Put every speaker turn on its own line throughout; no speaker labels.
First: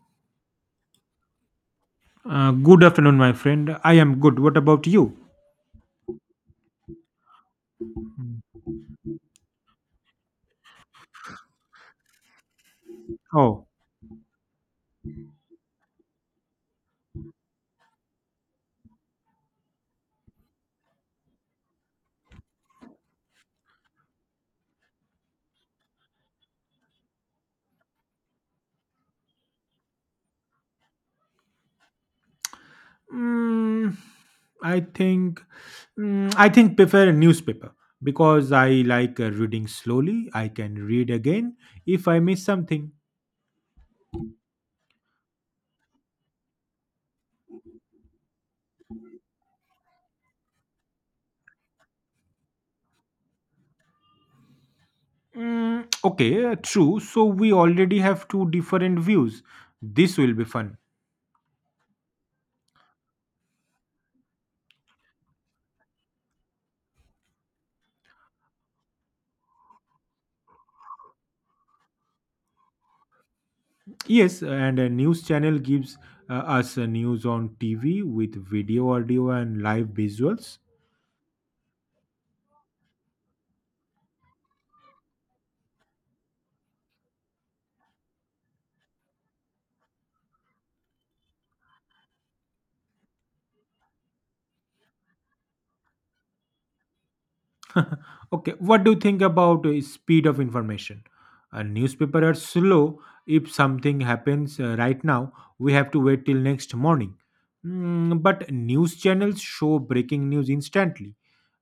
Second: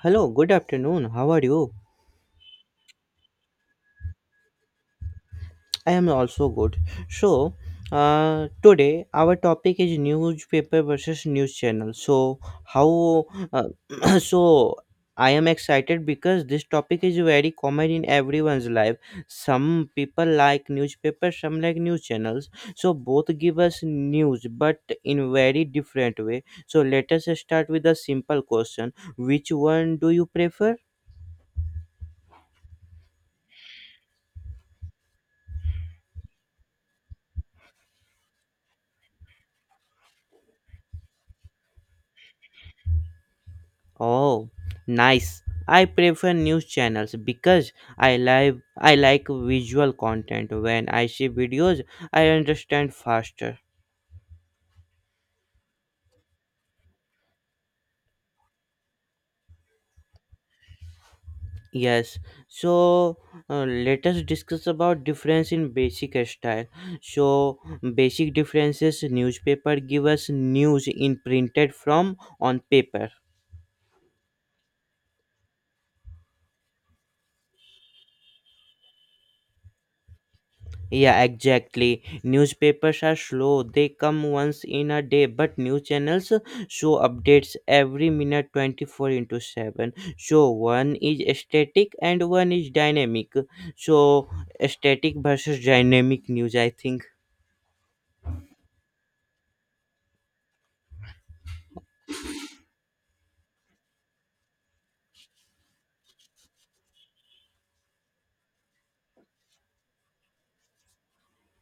Hello, good afternoon. How are you?
Good afternoon, my friend. I am good. What about you?
I am also good. So,
Mm.
today our topic is newspaper versus news channel. So, how?
Oh.
Uh, so, I am excited because this topic is very common in everyone's life. Some people like newspaper, some like news channels. So, both give us news, but in very different way. So, let us start with a simple question: Which one do you prefer?
mm, I think prefer a newspaper because I like reading slowly. I can read again if I miss something.
Oh, nice. I prefer news channels because I like visual content. When I see videos, I understand faster.
Mm, okay, true. So we already have two different views. This will be fun.
Yes. So let us discuss about difference in basic style. So basic differences newspaper give us news in printed from on paper.
Yes, and a news channel gives us news on TV with video, audio, and live visuals.
Yeah, exactly. Newspapers are slow. They come once in a day, but news channels show updates every minute 24 into 7. So one is static and one is dynamic. So static versus dynamic news, I think.
Okay, what do you think about speed of information? A newspaper are slow. If something happens right now, we have to wait till next morning. But news channels show breaking news instantly.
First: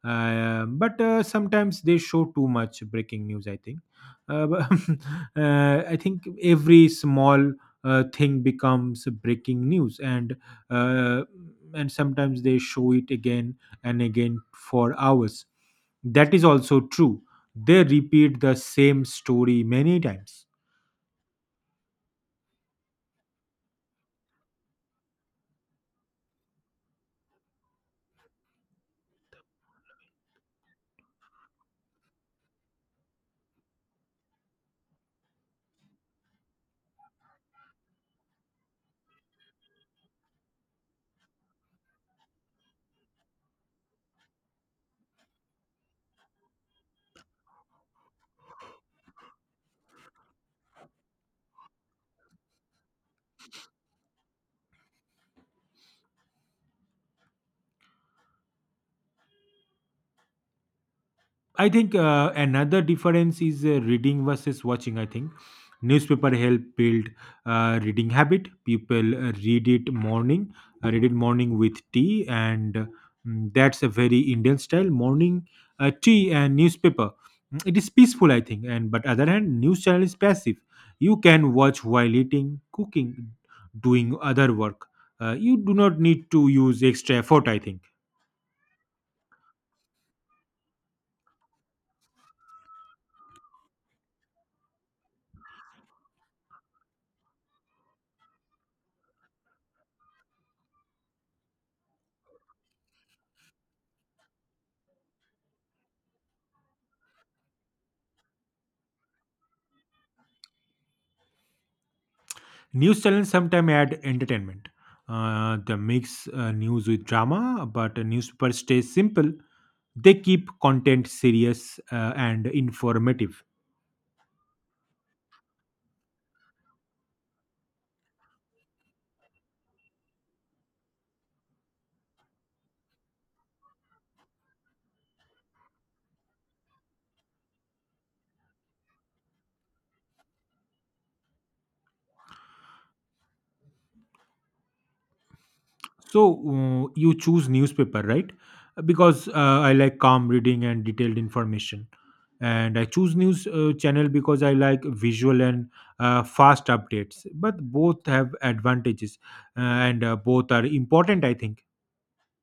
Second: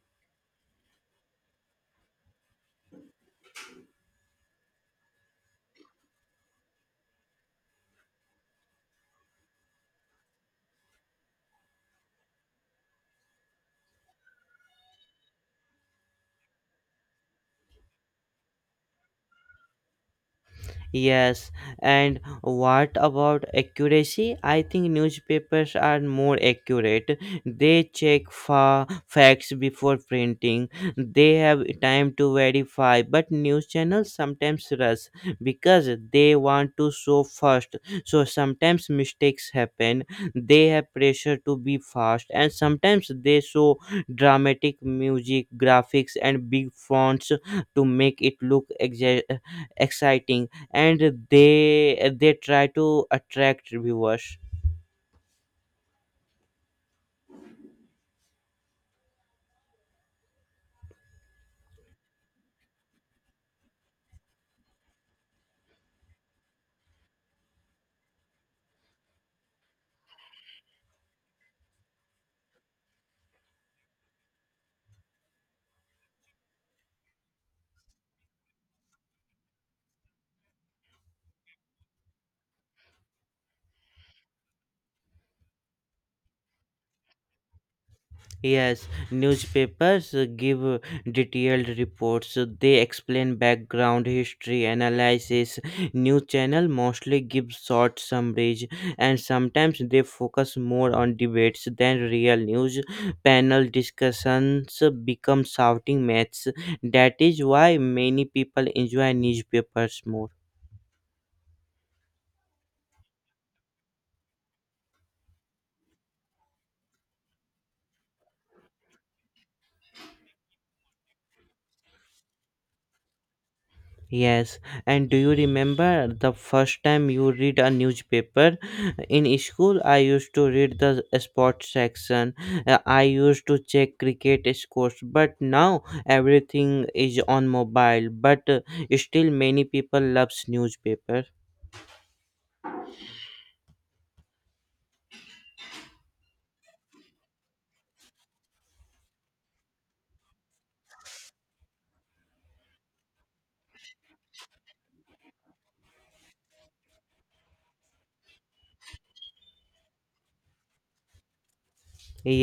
But sometimes they show too much breaking news, I think. But, I think every small thing becomes breaking news, uh, and sometimes they show it again and again for hours. That is also true. They repeat the same story many times.
Yes, and what about accuracy? I think newspapers are more accurate. They check facts before printing. They have time to verify, but news channels sometimes rush because they want to show fast. So sometimes mistakes happen. They have pressure to be fast, and sometimes they show dramatic music, graphics, and big fonts to make it look exciting, and they try to attract viewers.
I think another difference is reading versus watching. I think newspaper help build reading habit. People read it morning with tea, and that's a very Indian style morning tea and newspaper. It is peaceful, I think. And but other hand, news channel is passive. You can watch while eating, cooking, doing other work. You do not need to use extra effort, I think.
Yes, newspapers give detailed reports. They explain background history analysis. News channel mostly give short summaries, and sometimes they focus more on debates than real news. Panel discussions become shouting matches. That is why many people enjoy newspapers more.
News channels sometimes add entertainment. They mix news with drama, but newspapers stay simple. They keep content serious and informative.
Yes, and do you remember the first time you read a newspaper? In school, I used to read the sports section. I used to check cricket scores, but now everything is on mobile. But still, many people loves newspaper.
So you choose newspaper, right? Because I like calm reading and detailed information. And I choose news channel because I like visual and fast updates. But both have advantages, and both are important, I think.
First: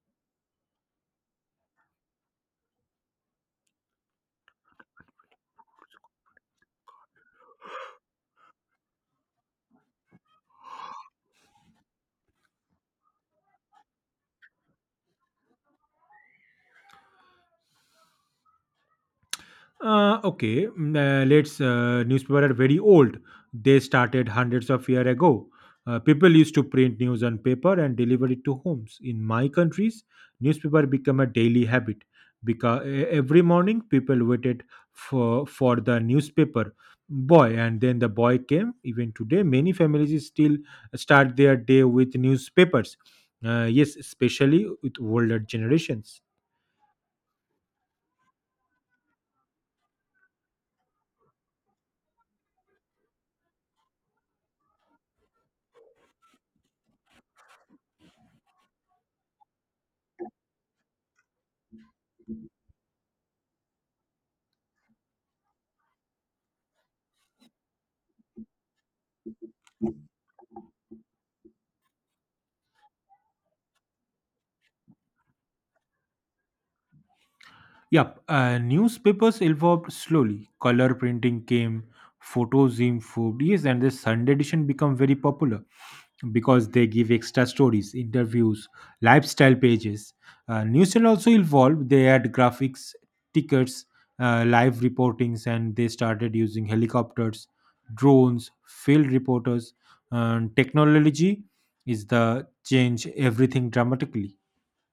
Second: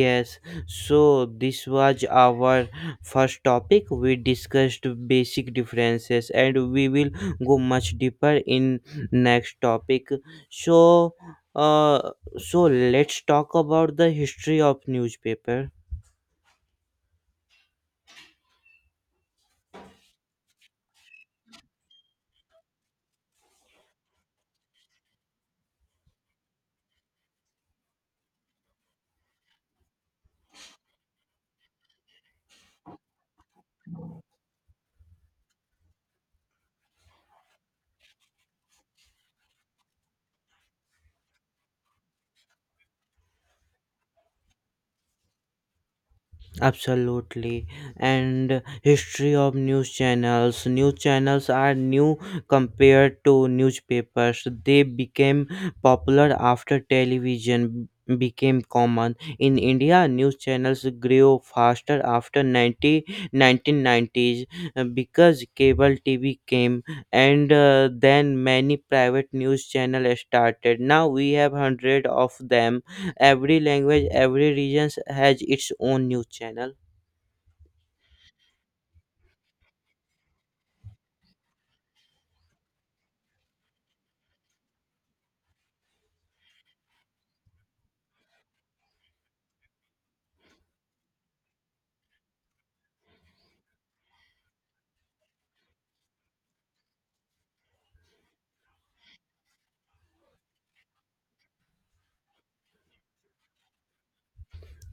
Yes, so this was our first topic. We discussed basic differences and we will go much deeper in next topic. So uh so let's talk about the history of newspaper.
Okay. Let's. Newspaper are very old. They started hundreds of years ago. People used to print news on paper and deliver it to homes. In my countries, newspaper became a daily habit because every morning people waited for the newspaper boy, and then the boy came. Even today, many families still start their day with newspapers. Yes, especially with older generations.
Absolutely. And history of news channels. News channels are new compared to newspapers. They became popular after television became common in India. News channels grew faster after ninety 1990s, because cable TV came, and then many private news channels started. Now we have hundred of them. Every language, every region has its own news channel.
Yep, newspapers evolved slowly. Color printing came, photos improved, yes, and the Sunday edition become very popular because they give extra stories, interviews, lifestyle pages. News channel also evolved. They had graphics, tickets, live reportings, and they started using helicopters, drones, field reporters. And technology is the change everything dramatically.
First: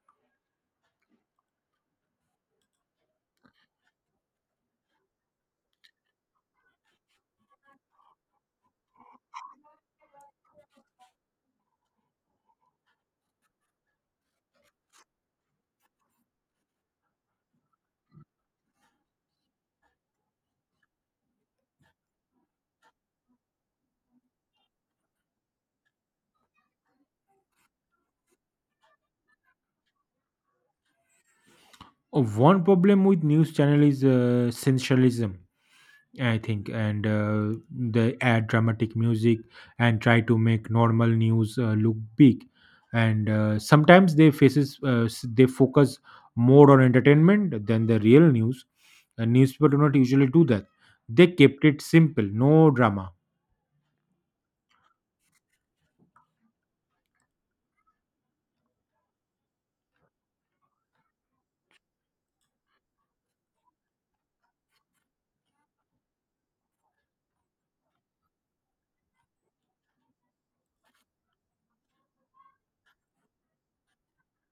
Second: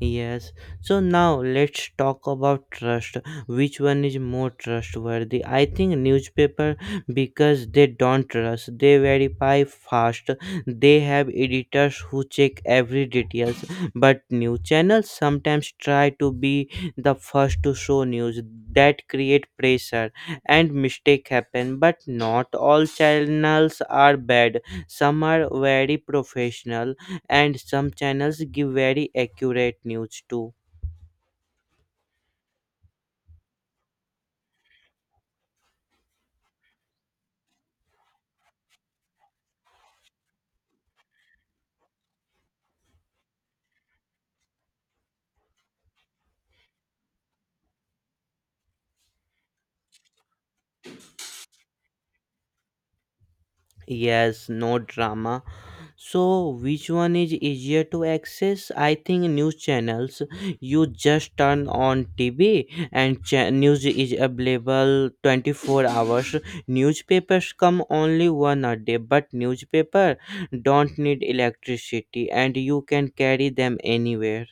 Yes. So now let's talk about trust. Which one is more trustworthy? I think newspaper, because they don't trust. They verify fast. They have editors who check every details. But news channels sometimes try to be the first to show news. That create pressure and mistake happen. But not all channels are bad. Some are very professional, and some channels give very accurate news too.
Oh, one problem with news channel is sensationalism, I think, and they add dramatic music and try to make normal news look big. And sometimes they faces they focus more on entertainment than the real news. And newspaper do not usually do that. They kept it simple, no drama.
Yes, no drama. So, which one is easier to access? I think news channels. You just turn on TV and news is available 24 hours. Newspapers come only one a day, but newspaper don't need electricity and you can carry them anywhere.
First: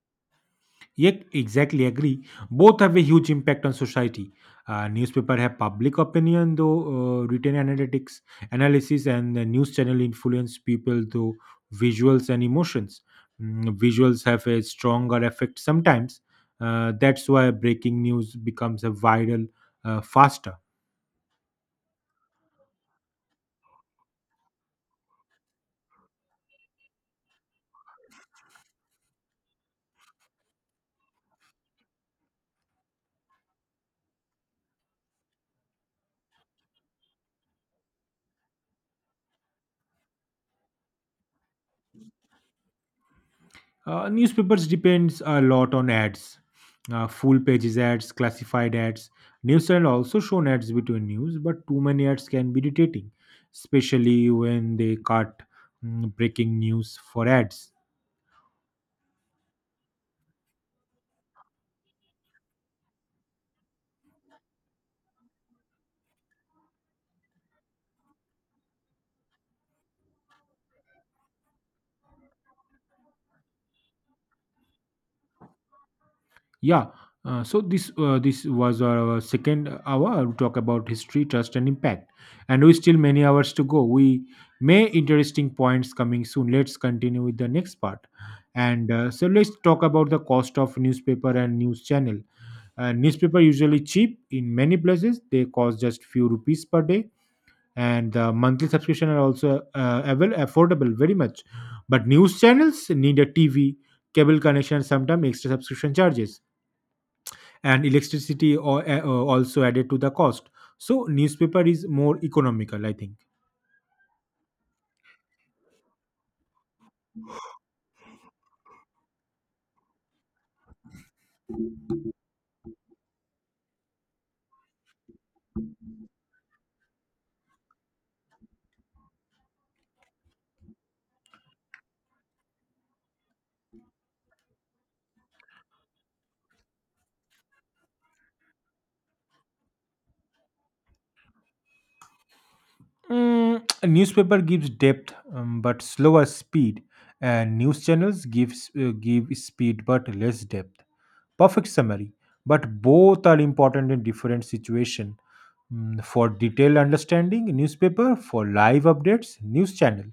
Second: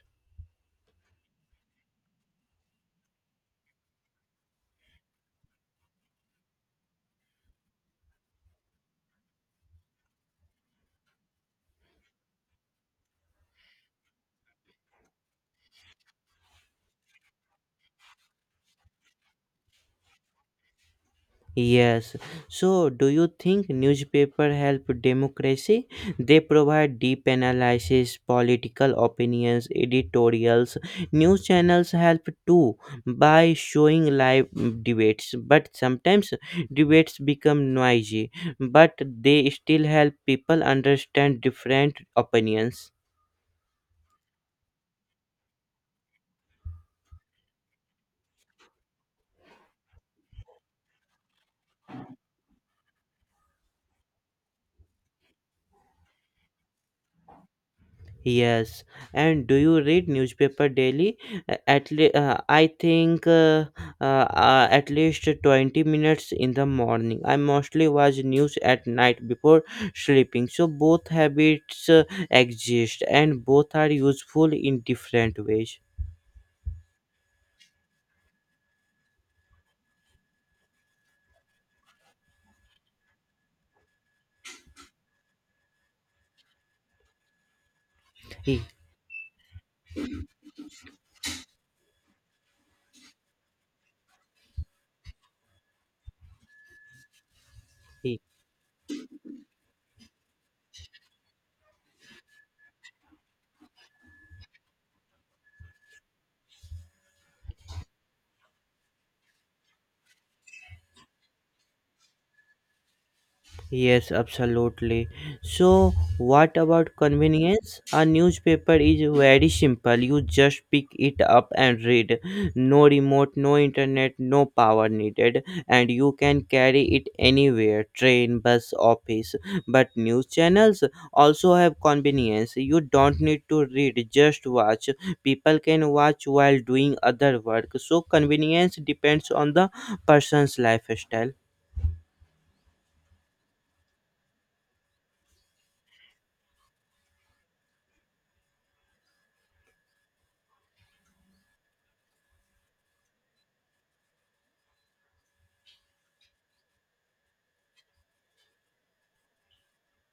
Yet, exactly agree. Both have a huge impact on society. Newspaper have public opinion, though written analytics, analysis, and the news channel influence people through visuals and emotions. Visuals have a stronger effect sometimes. That's why breaking news becomes a viral faster.
Yes. So, do you think newspaper help democracy? They provide deep analysis, political opinions, editorials. News channels help too by showing live debates, but sometimes debates become noisy, but they still help people understand different opinions.
Newspapers depends a lot on ads, full pages ads, classified ads. News channel also shown ads between news, but too many ads can be irritating, especially when they cut breaking news for ads.
Yes, and do you read newspaper daily? I think at least 20 minutes in the morning. I mostly watch news at night before sleeping. So both habits exist, and both are useful in different ways.
Yeah. So this was our second hour to talk about history, trust, and impact, and we still many hours to go. We may interesting points coming soon. Let's continue with the next part,
He-
and so let's talk about the cost of newspaper and news channel. Newspaper usually cheap in many places; they cost just few rupees per day, and
he.
the monthly subscription are also affordable very much. But news channels need a TV, cable connection, sometimes extra subscription charges and electricity or, also added to the cost. So newspaper is more economical, I think.
Yes, absolutely. So, what about convenience? A newspaper is very simple. You just pick it up and read. No remote, no internet, no power needed, and you can carry it anywhere, train, bus, office. But news channels also have convenience. You don't need to read, just watch. People can watch while doing other work. So, convenience depends on the person's lifestyle.
A newspaper gives depth, but slower speed, and news channels give speed but less depth. Perfect summary, but both are important in different situation. For detailed understanding, newspaper. For live updates, news channel.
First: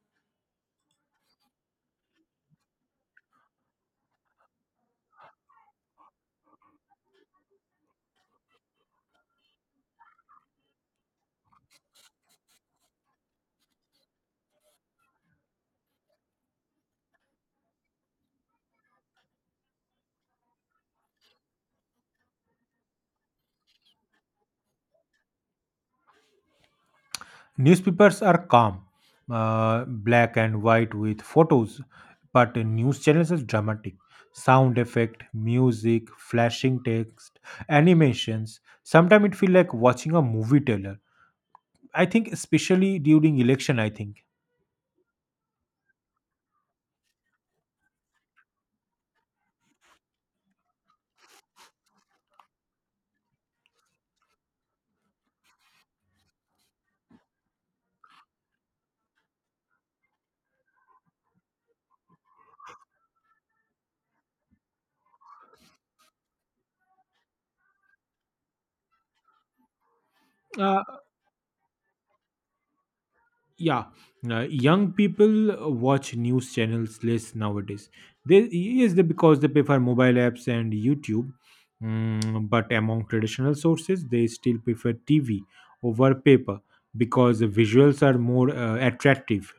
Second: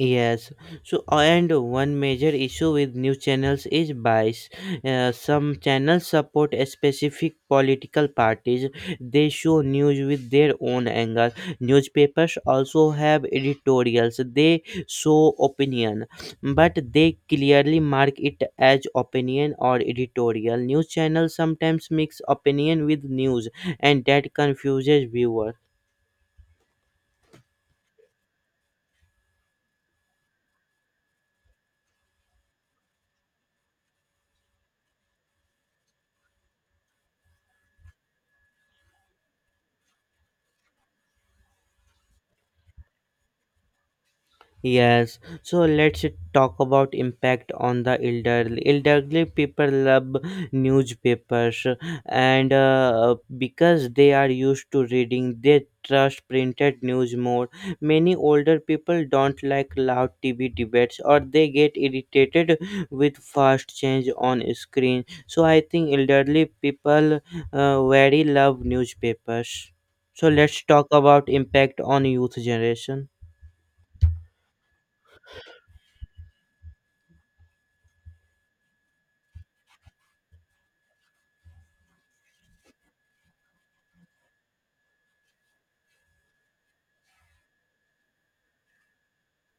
Yes, so and one major issue with news channels is bias. Some channels support a specific political parties. They show news with their own angle. Newspapers also have editorials. They show opinion, but they clearly mark it as opinion or editorial. News channels sometimes mix opinion with news, and that confuses viewers.
Newspapers are calm, black and white with photos, but news channels are dramatic. Sound effect, music, flashing text, animations. Sometimes it feels like watching a movie trailer. I think, especially during election, I think.
Yes, so let's talk about impact on the elderly. Elderly people love newspapers, and because they are used to reading, they trust printed news more. Many older people don't like loud TV debates, or they get irritated with fast change on screen. So I think elderly people very love newspapers. So let's
Uh,
talk about impact on youth generation.
yeah, young people watch news channels less nowadays. They, yes, they, because they prefer mobile apps and YouTube. But among traditional sources, they still prefer TV over paper because the visuals are more attractive.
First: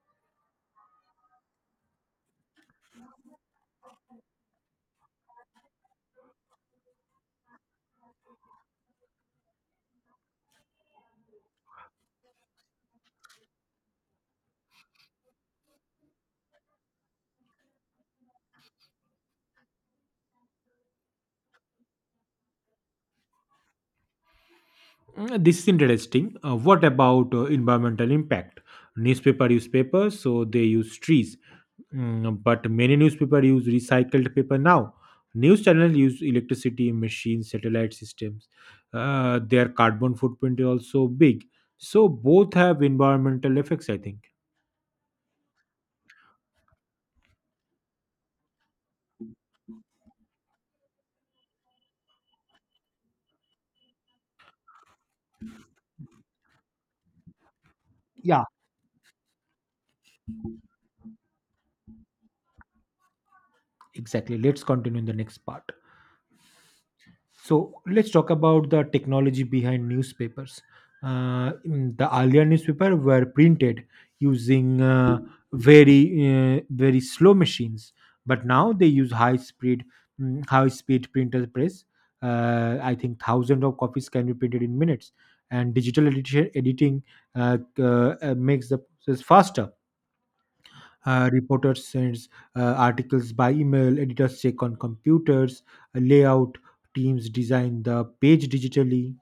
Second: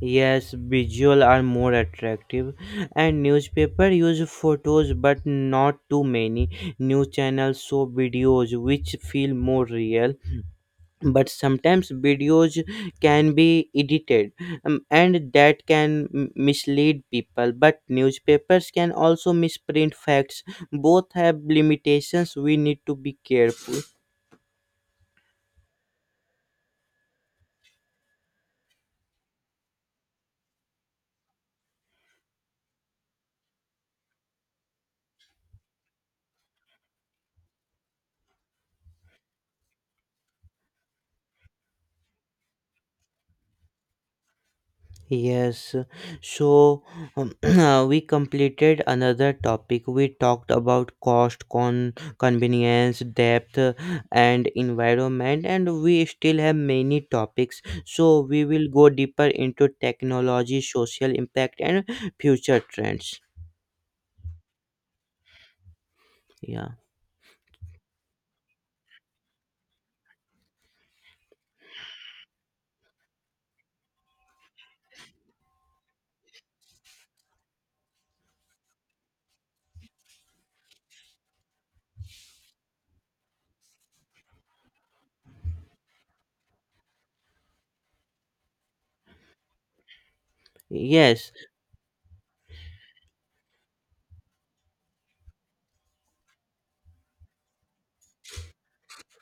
Yes, visual are more attractive, and newspaper use photos but not too many. News channels show videos which feel more real, but sometimes videos can be edited, and that can mislead people. But newspapers can also misprint facts. Both have limitations. We need to be careful.
This is interesting. What about environmental impact? Newspaper use paper, so they use trees. But many newspaper use recycled paper now. News channel use electricity, machines, satellite systems. Their carbon footprint is also big. So both have environmental effects, I think.
Yes, so we completed another topic. We talked about cost, convenience, depth, and environment, and we still have many topics. So
Yeah.
we will go deeper into technology, social impact, and future trends.
Exactly. Let's continue in the next part.
Yeah.
So let's talk about the technology behind newspapers. The earlier newspaper were printed using very slow machines, but now they use high speed printer press. I think thousands of copies can be printed in minutes, and digital editing makes the process faster.
Yes.
Reporters sends articles by email. Editors check on computers. Layout teams design the page digitally.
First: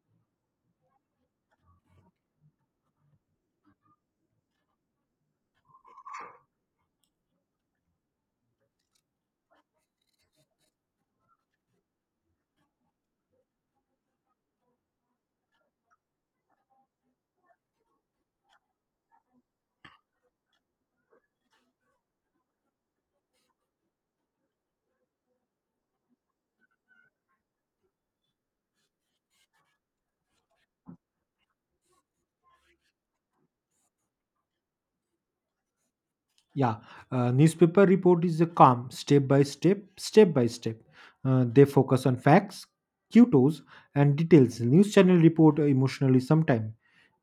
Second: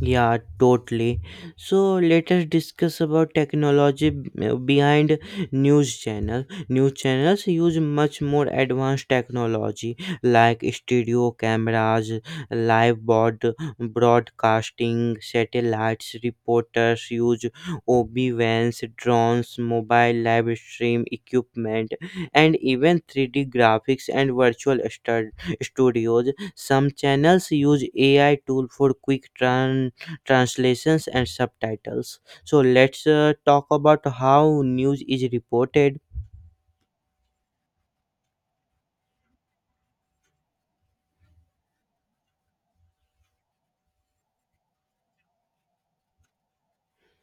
Yeah, totally. So let us discuss about technology behind news channel. News channels use much more advanced technology like studio cameras, live board broadcasting, satellites. Reporters use OB vans, drones, mobile live stream equipment, and even 3D graphics and virtual studios. Some channels use AI tool for quick turn translations and subtitles, so let's talk about how news is reported.
Yeah, newspaper report is a calm, step by step. They focus on facts, cutos, and details. News channel report emotionally sometime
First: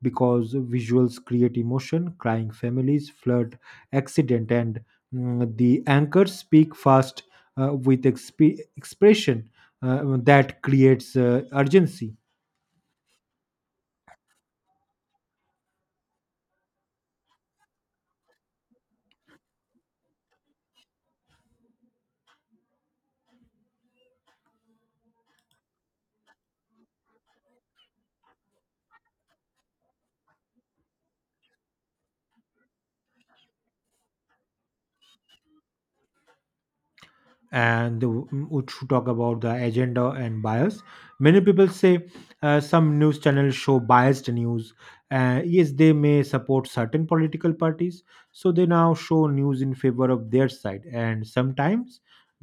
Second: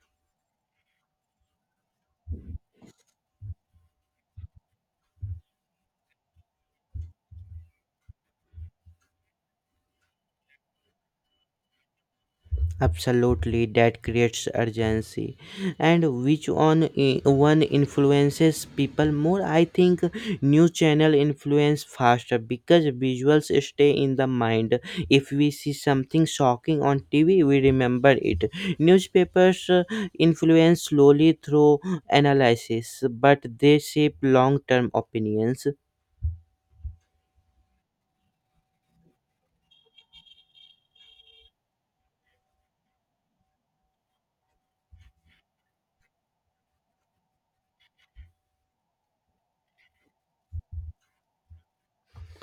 because visuals create emotion, crying families, flood, accident, and the anchors speak fast, with expression, that creates urgency.
Absolutely, that creates urgency. And which one one influences people more, I think news channel influence faster because visuals stay in the mind. If we see something shocking on TV, we remember it. Newspapers influence slowly through analysis, but they shape long term opinions.
And we should talk about the agenda and bias. Many people say some news channels show biased news. Yes, they may support certain political parties, so they now show news in favor of their side, and sometimes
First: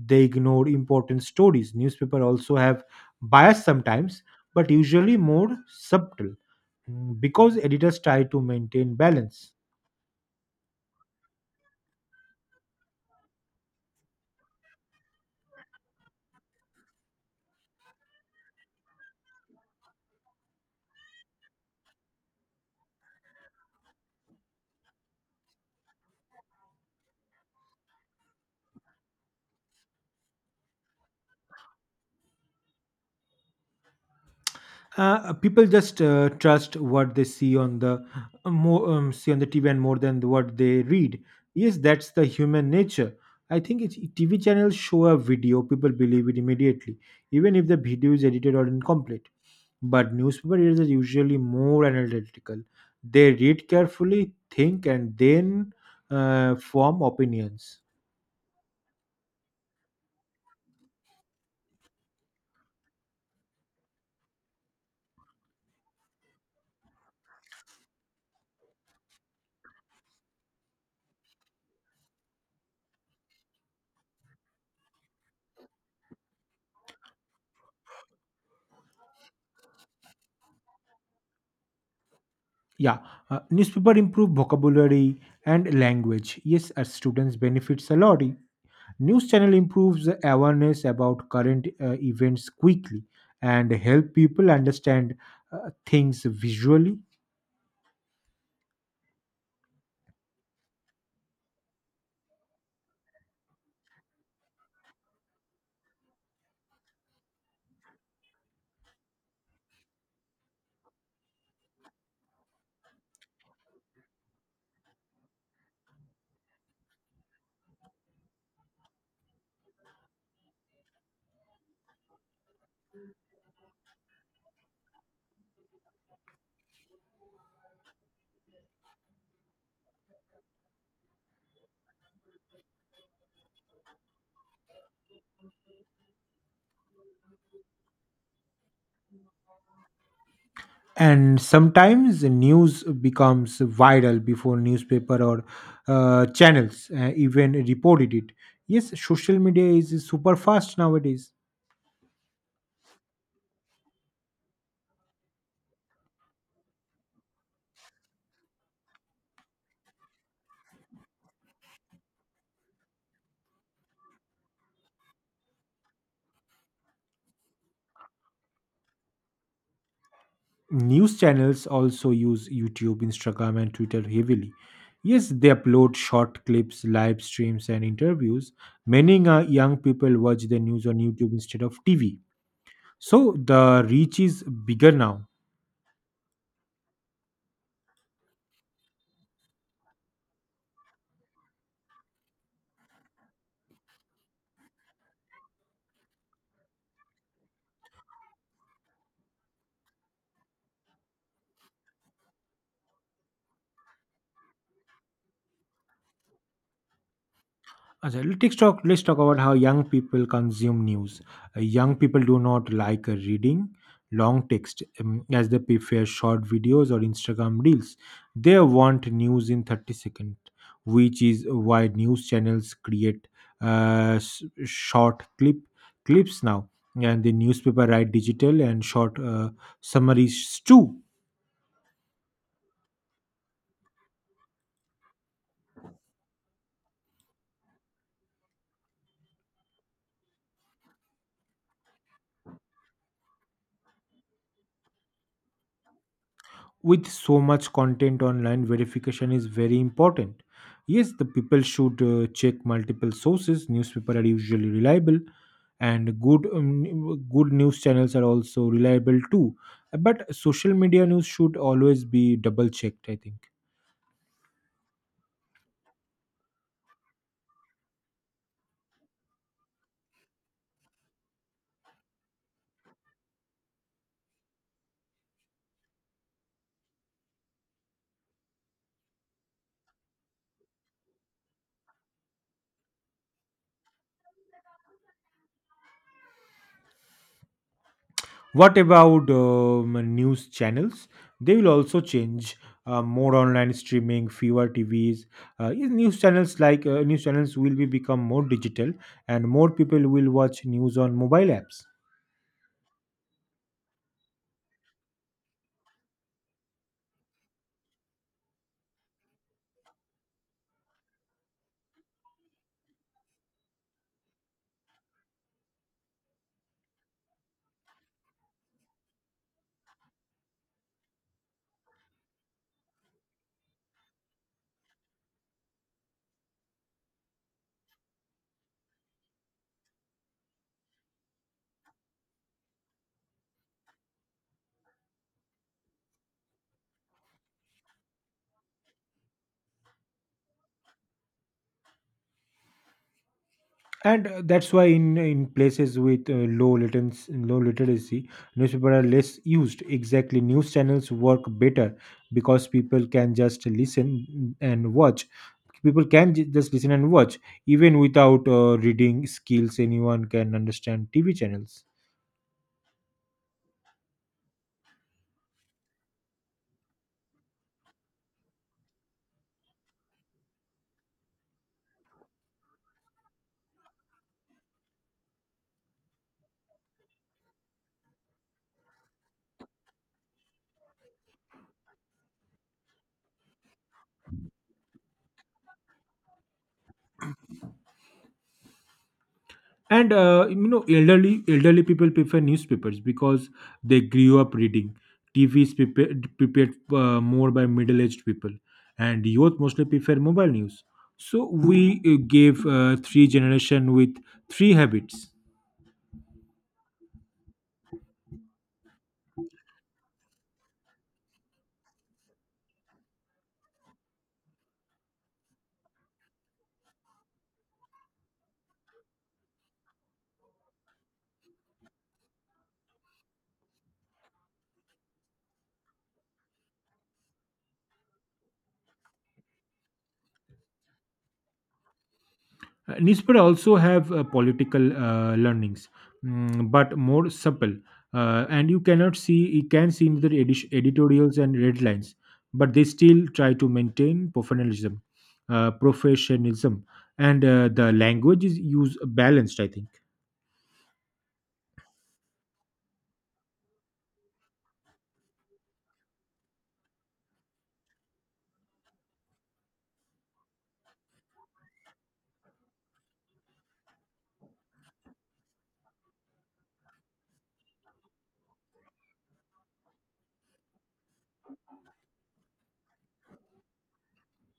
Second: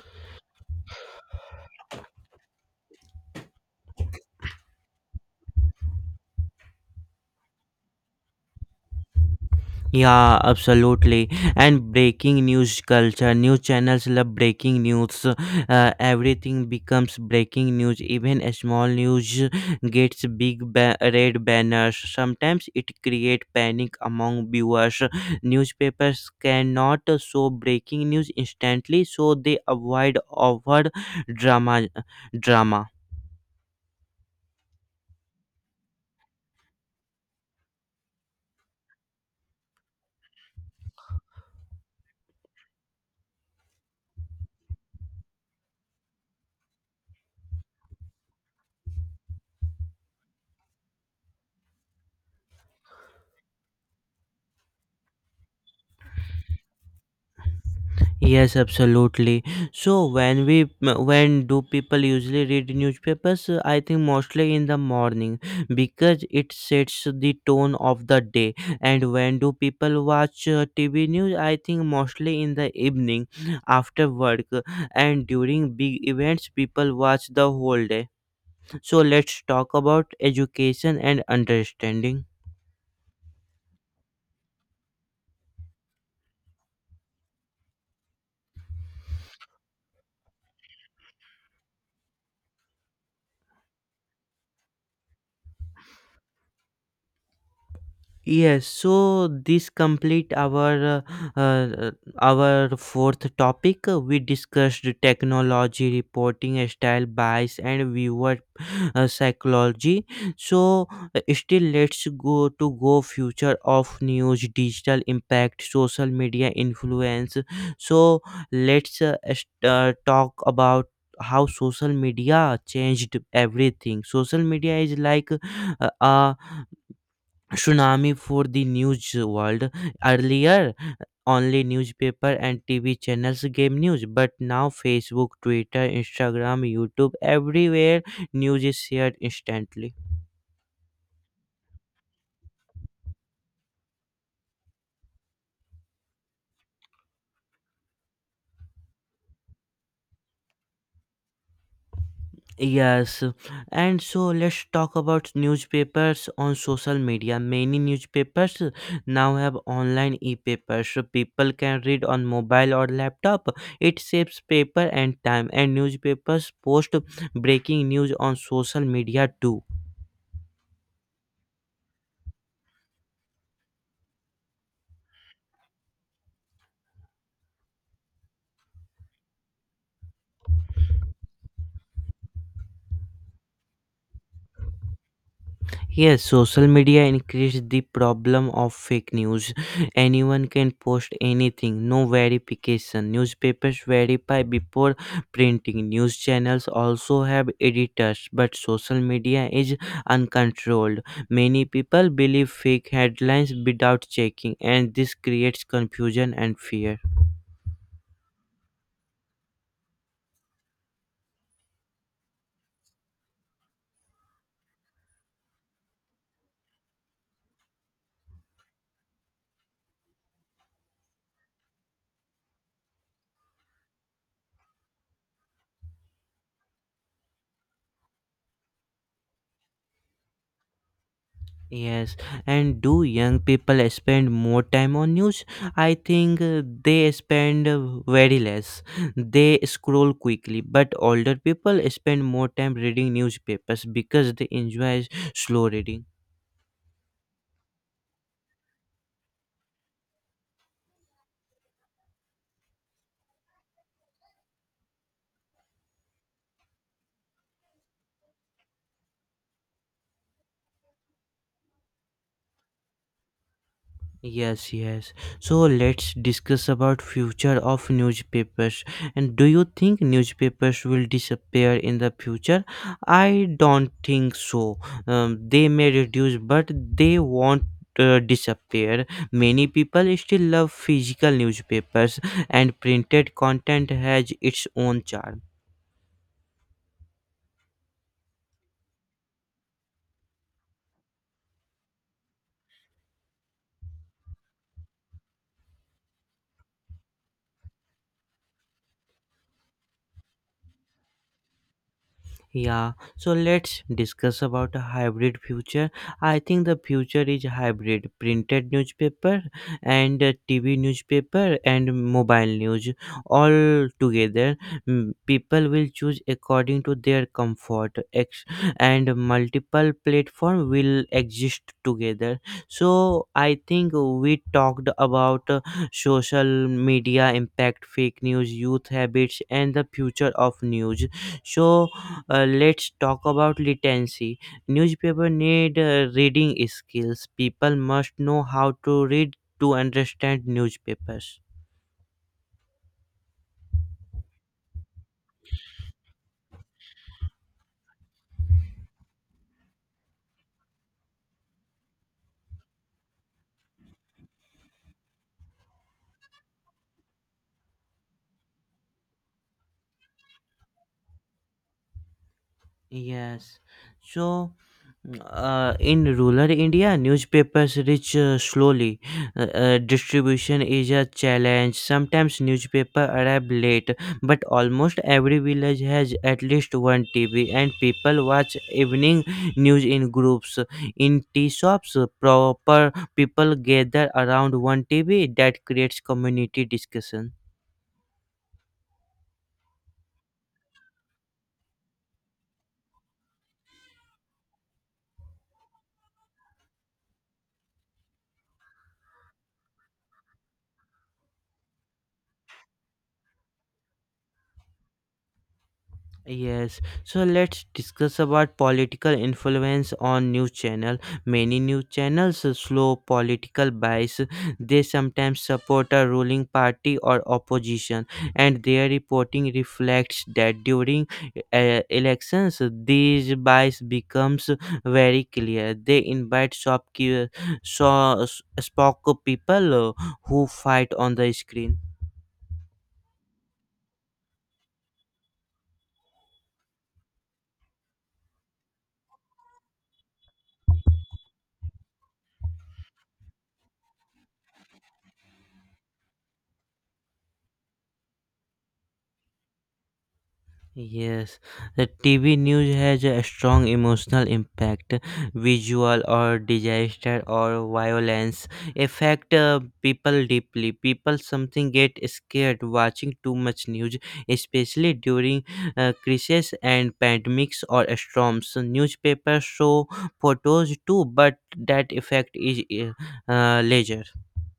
they ignore important stories. Newspaper also have bias sometimes, but usually more subtle. Because editors try to maintain balance.
Yeah, absolutely. And breaking news culture, news channels love breaking news. Everything becomes breaking news. Even a small news gets big red banners. Sometimes it creates panic among viewers. Newspapers cannot show breaking news instantly, so they avoid over drama. Drama.
People just trust what they see on the TV, and more than what they read. Yes, that's the human nature. I think it's TV channels show a video, people believe it immediately, even if the video is edited or incomplete. But newspaper readers are usually more analytical. They read carefully, think, and then form opinions.
Yes, absolutely. So when do people usually read newspapers? I think mostly in the morning because it sets the tone of the day. And when do people watch TV news? I think mostly in the evening after work, and during big events people watch the whole day. So let's talk about education and understanding.
Yeah, newspaper improve vocabulary and language. Yes, our students benefits a lot. News channel improves awareness about current events quickly and help people understand things visually.
Yes, so this complete uh, uh, our fourth topic. We discussed technology reporting style bias and viewer psychology. So still, let's go to go future of news, digital impact, social media influence. So let's talk about how social media changed everything. Social media is like a tsunami for the news world. Earlier, only newspaper and TV channels gave news, but now Facebook, Twitter, Instagram, YouTube, everywhere news is shared instantly.
And sometimes the news becomes viral before newspaper or channels even reported it. Yes, social media is super fast nowadays.
Yes, and so let's talk about newspapers on social media. Many newspapers now have online e-papers, so people can read on mobile or laptop. It saves paper and time, and newspapers post breaking news on social media too.
News channels also use YouTube, Instagram, and Twitter heavily. Yes, they upload short clips, live streams, and interviews. Many young people watch the news on YouTube instead of TV. So the reach is bigger now.
Yes, social media increased the problem of fake news. Anyone can post anything, no verification. Newspapers verify before printing. News channels also have editors, but social media is uncontrolled. Many people believe fake headlines without checking, and this creates confusion and fear.
Ajay, let's talk. Let's talk about how young people consume news. Young people do not like reading long text, as they prefer short videos or Instagram reels. They want news in 30 seconds, which is why news channels create short clips now, and the newspaper write digital and short summaries too.
Yes, and do young people spend more time on news? I think they spend very less. They scroll quickly, but older people spend more time reading newspapers because they enjoy slow reading.
With so much content online, verification is very important. Yes, the people should check multiple sources. Newspaper are usually reliable, and good news channels are also reliable too. But social media news should always be double checked, I think.
Yes, yes. So let's discuss about future of newspapers. And do you think newspapers will disappear in the future? I don't think so. They may reduce, but they won't. Disappear. Many people still love physical newspapers, and printed content has its own charm.
What about news channels? They will also change. More online streaming, fewer TVs. Is news channels like news channels will be become more digital, and more people will watch news on mobile apps.
Yeah, so let's discuss about a hybrid future. I think the future is hybrid, printed newspaper and TV newspaper and mobile news all together. People will choose according to their comfort, and multiple platform will exist together. So I think we talked about social media impact, fake news, youth habits, and the future of news. So let's talk about literacy. Newspaper need reading skills. People must know how to read to understand newspapers.
And that's why in places with low latency, low literacy, newspaper are less used. Exactly, news channels work better because and watch people can just listen and watch, even without reading skills. Anyone can understand TV channels.
Yes. So in rural India, newspapers reach slowly. Distribution is a challenge. Sometimes newspaper arrive late, but almost every village has at least one TV, and people watch evening news in groups. In tea shops, proper people gather around one TV. That creates community discussion.
And elderly people prefer newspapers because they grew up reading. TV is prepared more by middle aged people, and youth mostly prefer mobile news. So we gave three generation with three habits.
Yes, so let's discuss about political influence on news channel. Many news channels slow political bias. They sometimes support a ruling party or opposition, and their reporting reflects that during elections, these bias becomes very clear. They invite shopkeepers, so, spoke people who fight on the screen.
Nispur also have political learnings, but more supple, and you cannot see you can see in their editorials and red lines, but they still try to maintain professionalism, and the language is used balanced, I think.
Yes, the TV news has a strong emotional impact, visual or disaster or violence affect people deeply. People something get scared watching too much news, especially during crises and pandemics or storms. Newspapers show photos too, but that effect is leisure.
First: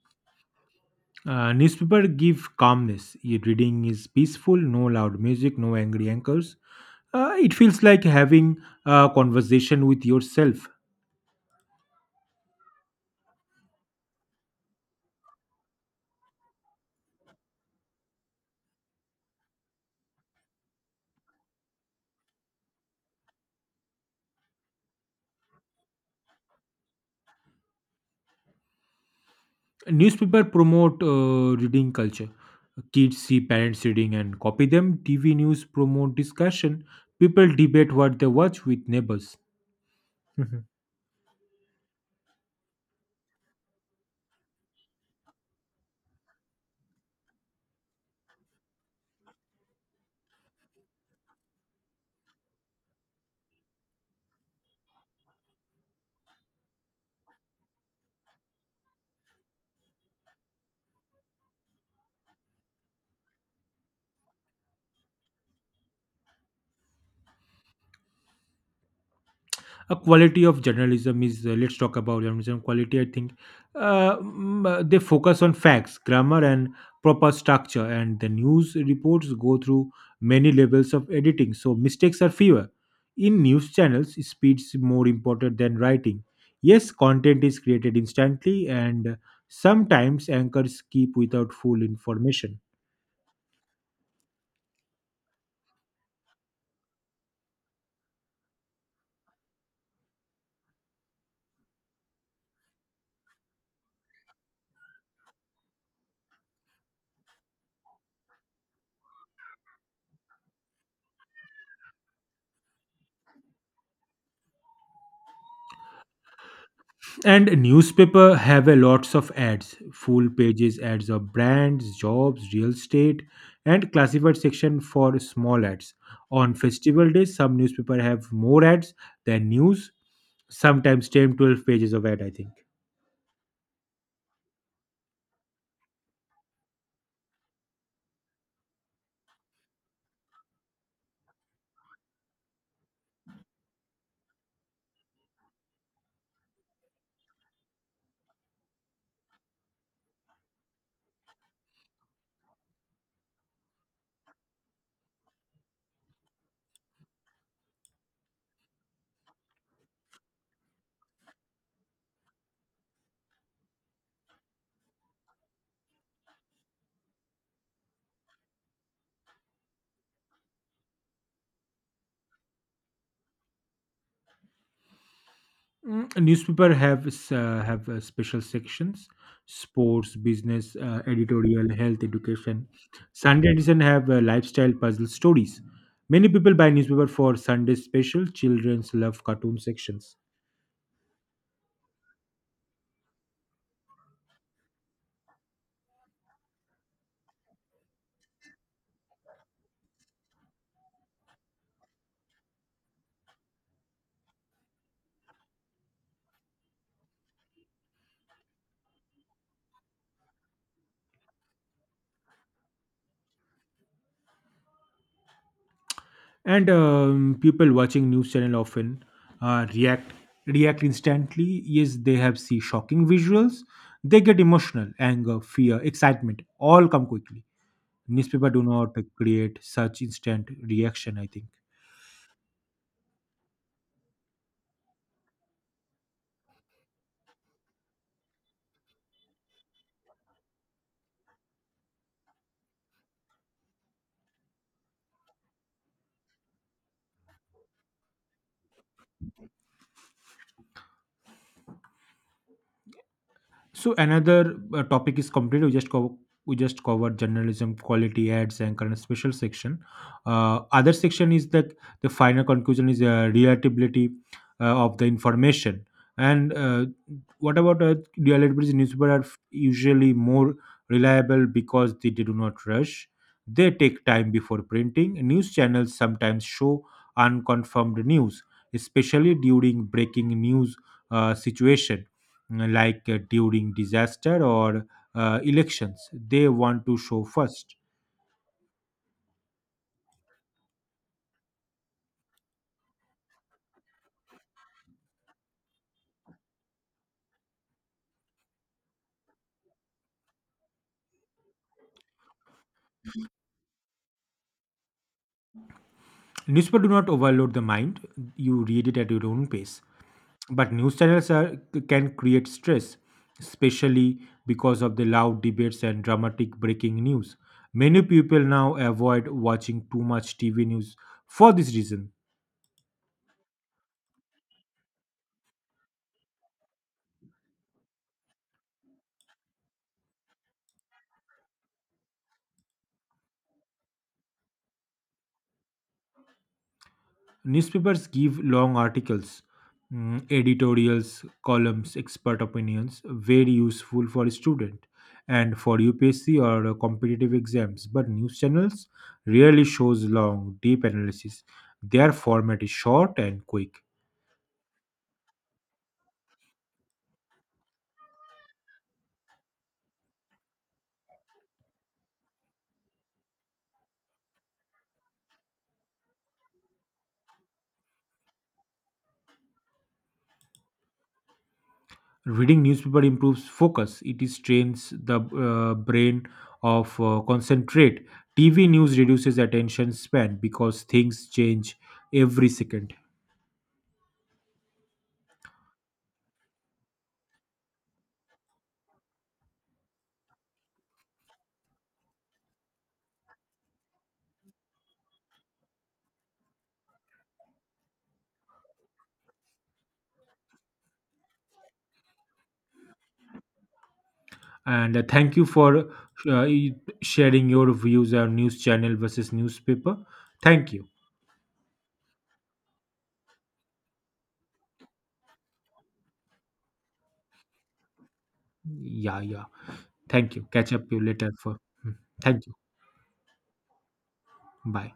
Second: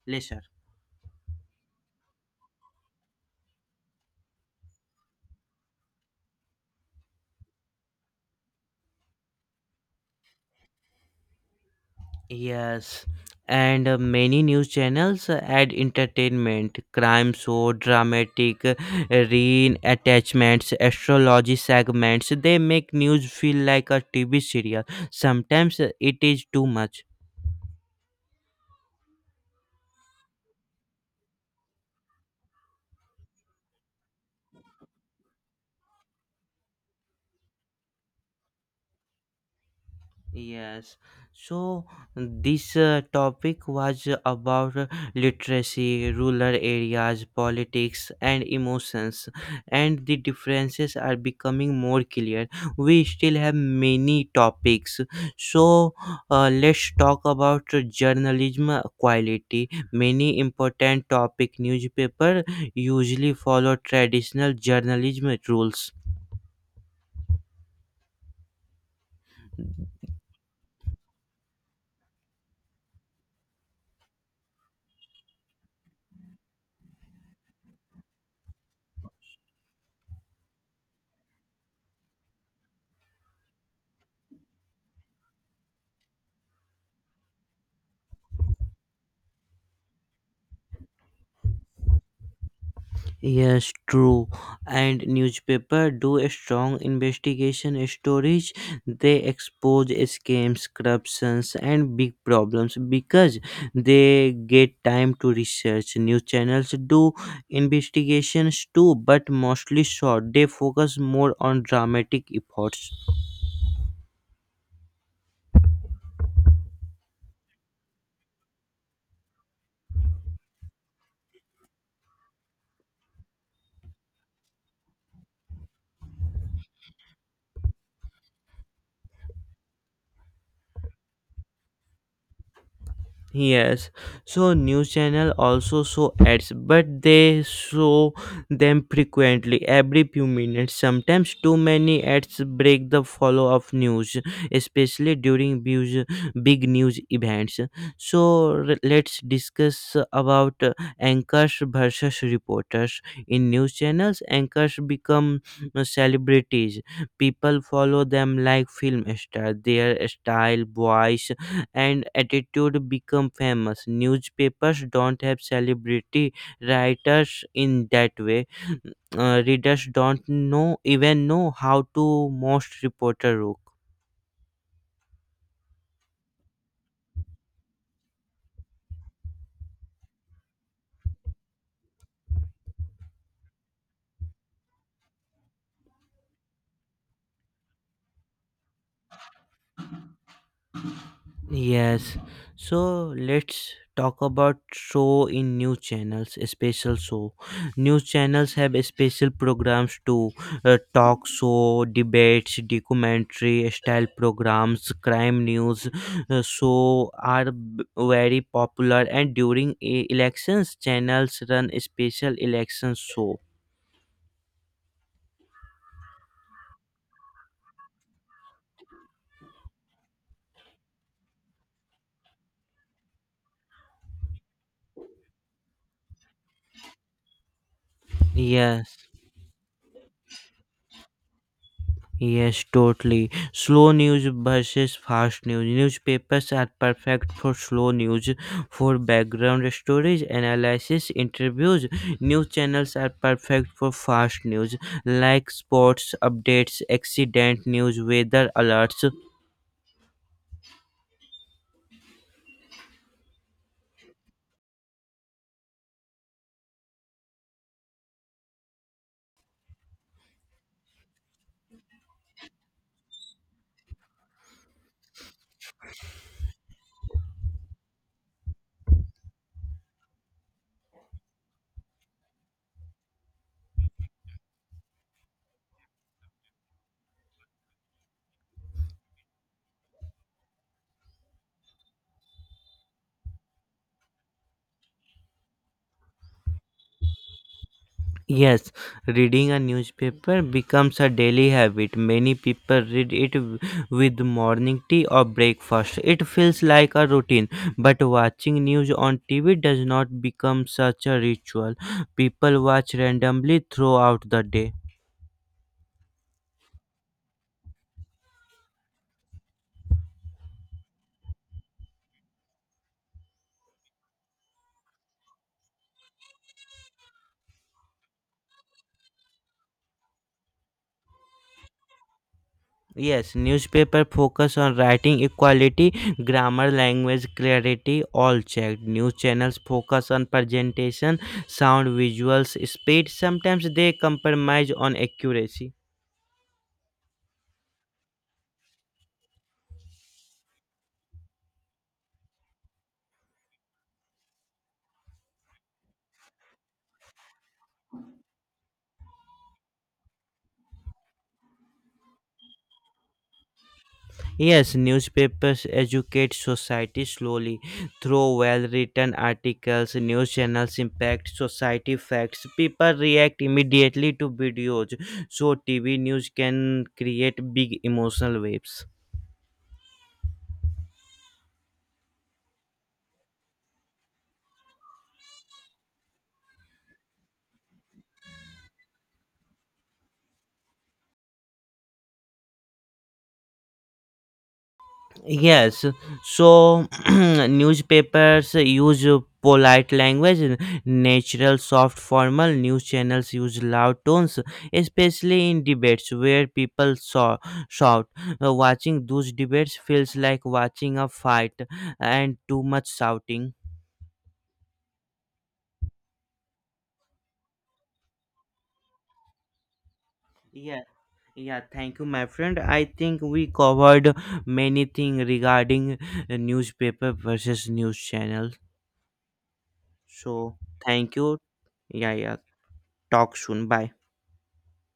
Lesser.
Newspaper give calmness. Your reading is peaceful, no loud music, no angry anchors. It feels like having a conversation with yourself.
Yes, and many news channels add entertainment, crime show, dramatic reattachments, astrology segments. They make news feel like a TV serial. Sometimes it is too much.
Newspaper promote reading culture. Kids see parents reading and copy them. TV news promote discussion. People debate what they watch with neighbors.
Yes, so this topic was about literacy, rural areas, politics, and emotions, and the differences are becoming more clear. We still have many topics, so let's talk about journalism quality. Many important topic newspaper usually follow traditional journalism rules.
a quality of journalism is let's talk about journalism quality, I think. They focus on facts, grammar, and proper structure, and the news reports go through many levels of editing, so mistakes are fewer. In news channels, speed is more important than writing. Yes, content is created instantly, and sometimes anchors keep without full information.
Yes, true. And newspaper do a strong investigation stories. They expose scams, corruptions, and big problems because they get time to research. News channels do investigations too, but mostly short. They focus more on dramatic efforts.
And newspaper have a lots of ads, full pages ads of brands, jobs, real estate, and classified section for small ads. On festival days, some newspaper have more ads than news, sometimes 10, 12 pages of ad, I think.
Yes, so news channel also show ads, but they show them frequently, every few minutes. Sometimes too many ads break the follow of news, especially during big news events. So let's discuss about anchors versus reporters in news channels. Anchors become celebrities; people follow them like film star. Their style, voice and attitude become famous. Newspapers don't have celebrity writers in that way. Readers don't know even know how to most reporter look.
Newspaper have special sections: sports, business, editorial, health, education. Sunday edition have lifestyle puzzle stories. Many people buy newspaper for Sunday special. Childrens love cartoon sections,
Yes, so let's talk about show in news channels, special show. News channels have special programs to talk show, debates, documentary style programs, crime news. So are very popular, and during elections, channels run special election show.
and people watching news channel often uh, react react instantly. Yes, they have see shocking visuals. They get emotional, anger, fear, excitement. All come quickly. Newspaper do not
Yes.
create such instant reaction, I think.
Yes, totally. Slow news versus fast news. Newspapers are perfect for slow news, for background stories, analysis, interviews. News channels are perfect for fast news, like sports updates, accident news, weather alerts.
So another topic is complete. We just covered journalism, quality ads, and current special section. Other section is that the final conclusion is reliability of the information. And what about reliability? Newspaper are usually more reliable because they do not rush. They take time before printing. News channels sometimes show unconfirmed news, especially during breaking news situation, like during disaster or elections they want to show first.
Yes, reading a newspaper becomes a daily habit. Many people read it with morning tea or breakfast. It feels like a routine, but watching news on TV does not become such a ritual. People watch randomly throughout the day.
Newspaper do not overload the mind. You read it at your own pace, but news channels can create stress, especially because of the loud debates and dramatic breaking news. Many people now avoid watching too much TV news for this reason.
Yes, newspaper focus on writing equality, grammar, language clarity, all checked. News channels focus on presentation, sound, visuals, speed. Sometimes they compromise on accuracy.
Newspapers give long articles, editorials, columns, expert opinions, very useful for a student and for UPSC or competitive exams. But news channels rarely shows long, deep analysis. Their format is short and quick.
Yes, newspapers educate society slowly through well written articles, news channels impact society facts. People react immediately to videos, so TV news can create big emotional waves.
Reading newspaper improves focus. It is trains the brain of concentrate. TV news reduces attention span because things change every second.
Yes, so newspapers use polite language, natural, soft, formal. News channels use loud tones, especially in debates where people shout. Watching those debates feels like watching a fight and too much shouting.
And thank you for sharing your views on news channel versus newspaper. Thank
Yeah,
you.
yeah, thank you, my friend. I think we covered many things regarding newspaper versus news channel.
Yeah, yeah, thank you.
So,
Catch up you
thank you.
later for. Hmm.
Yeah, yeah.
Thank you.
টক শুন by
Bye.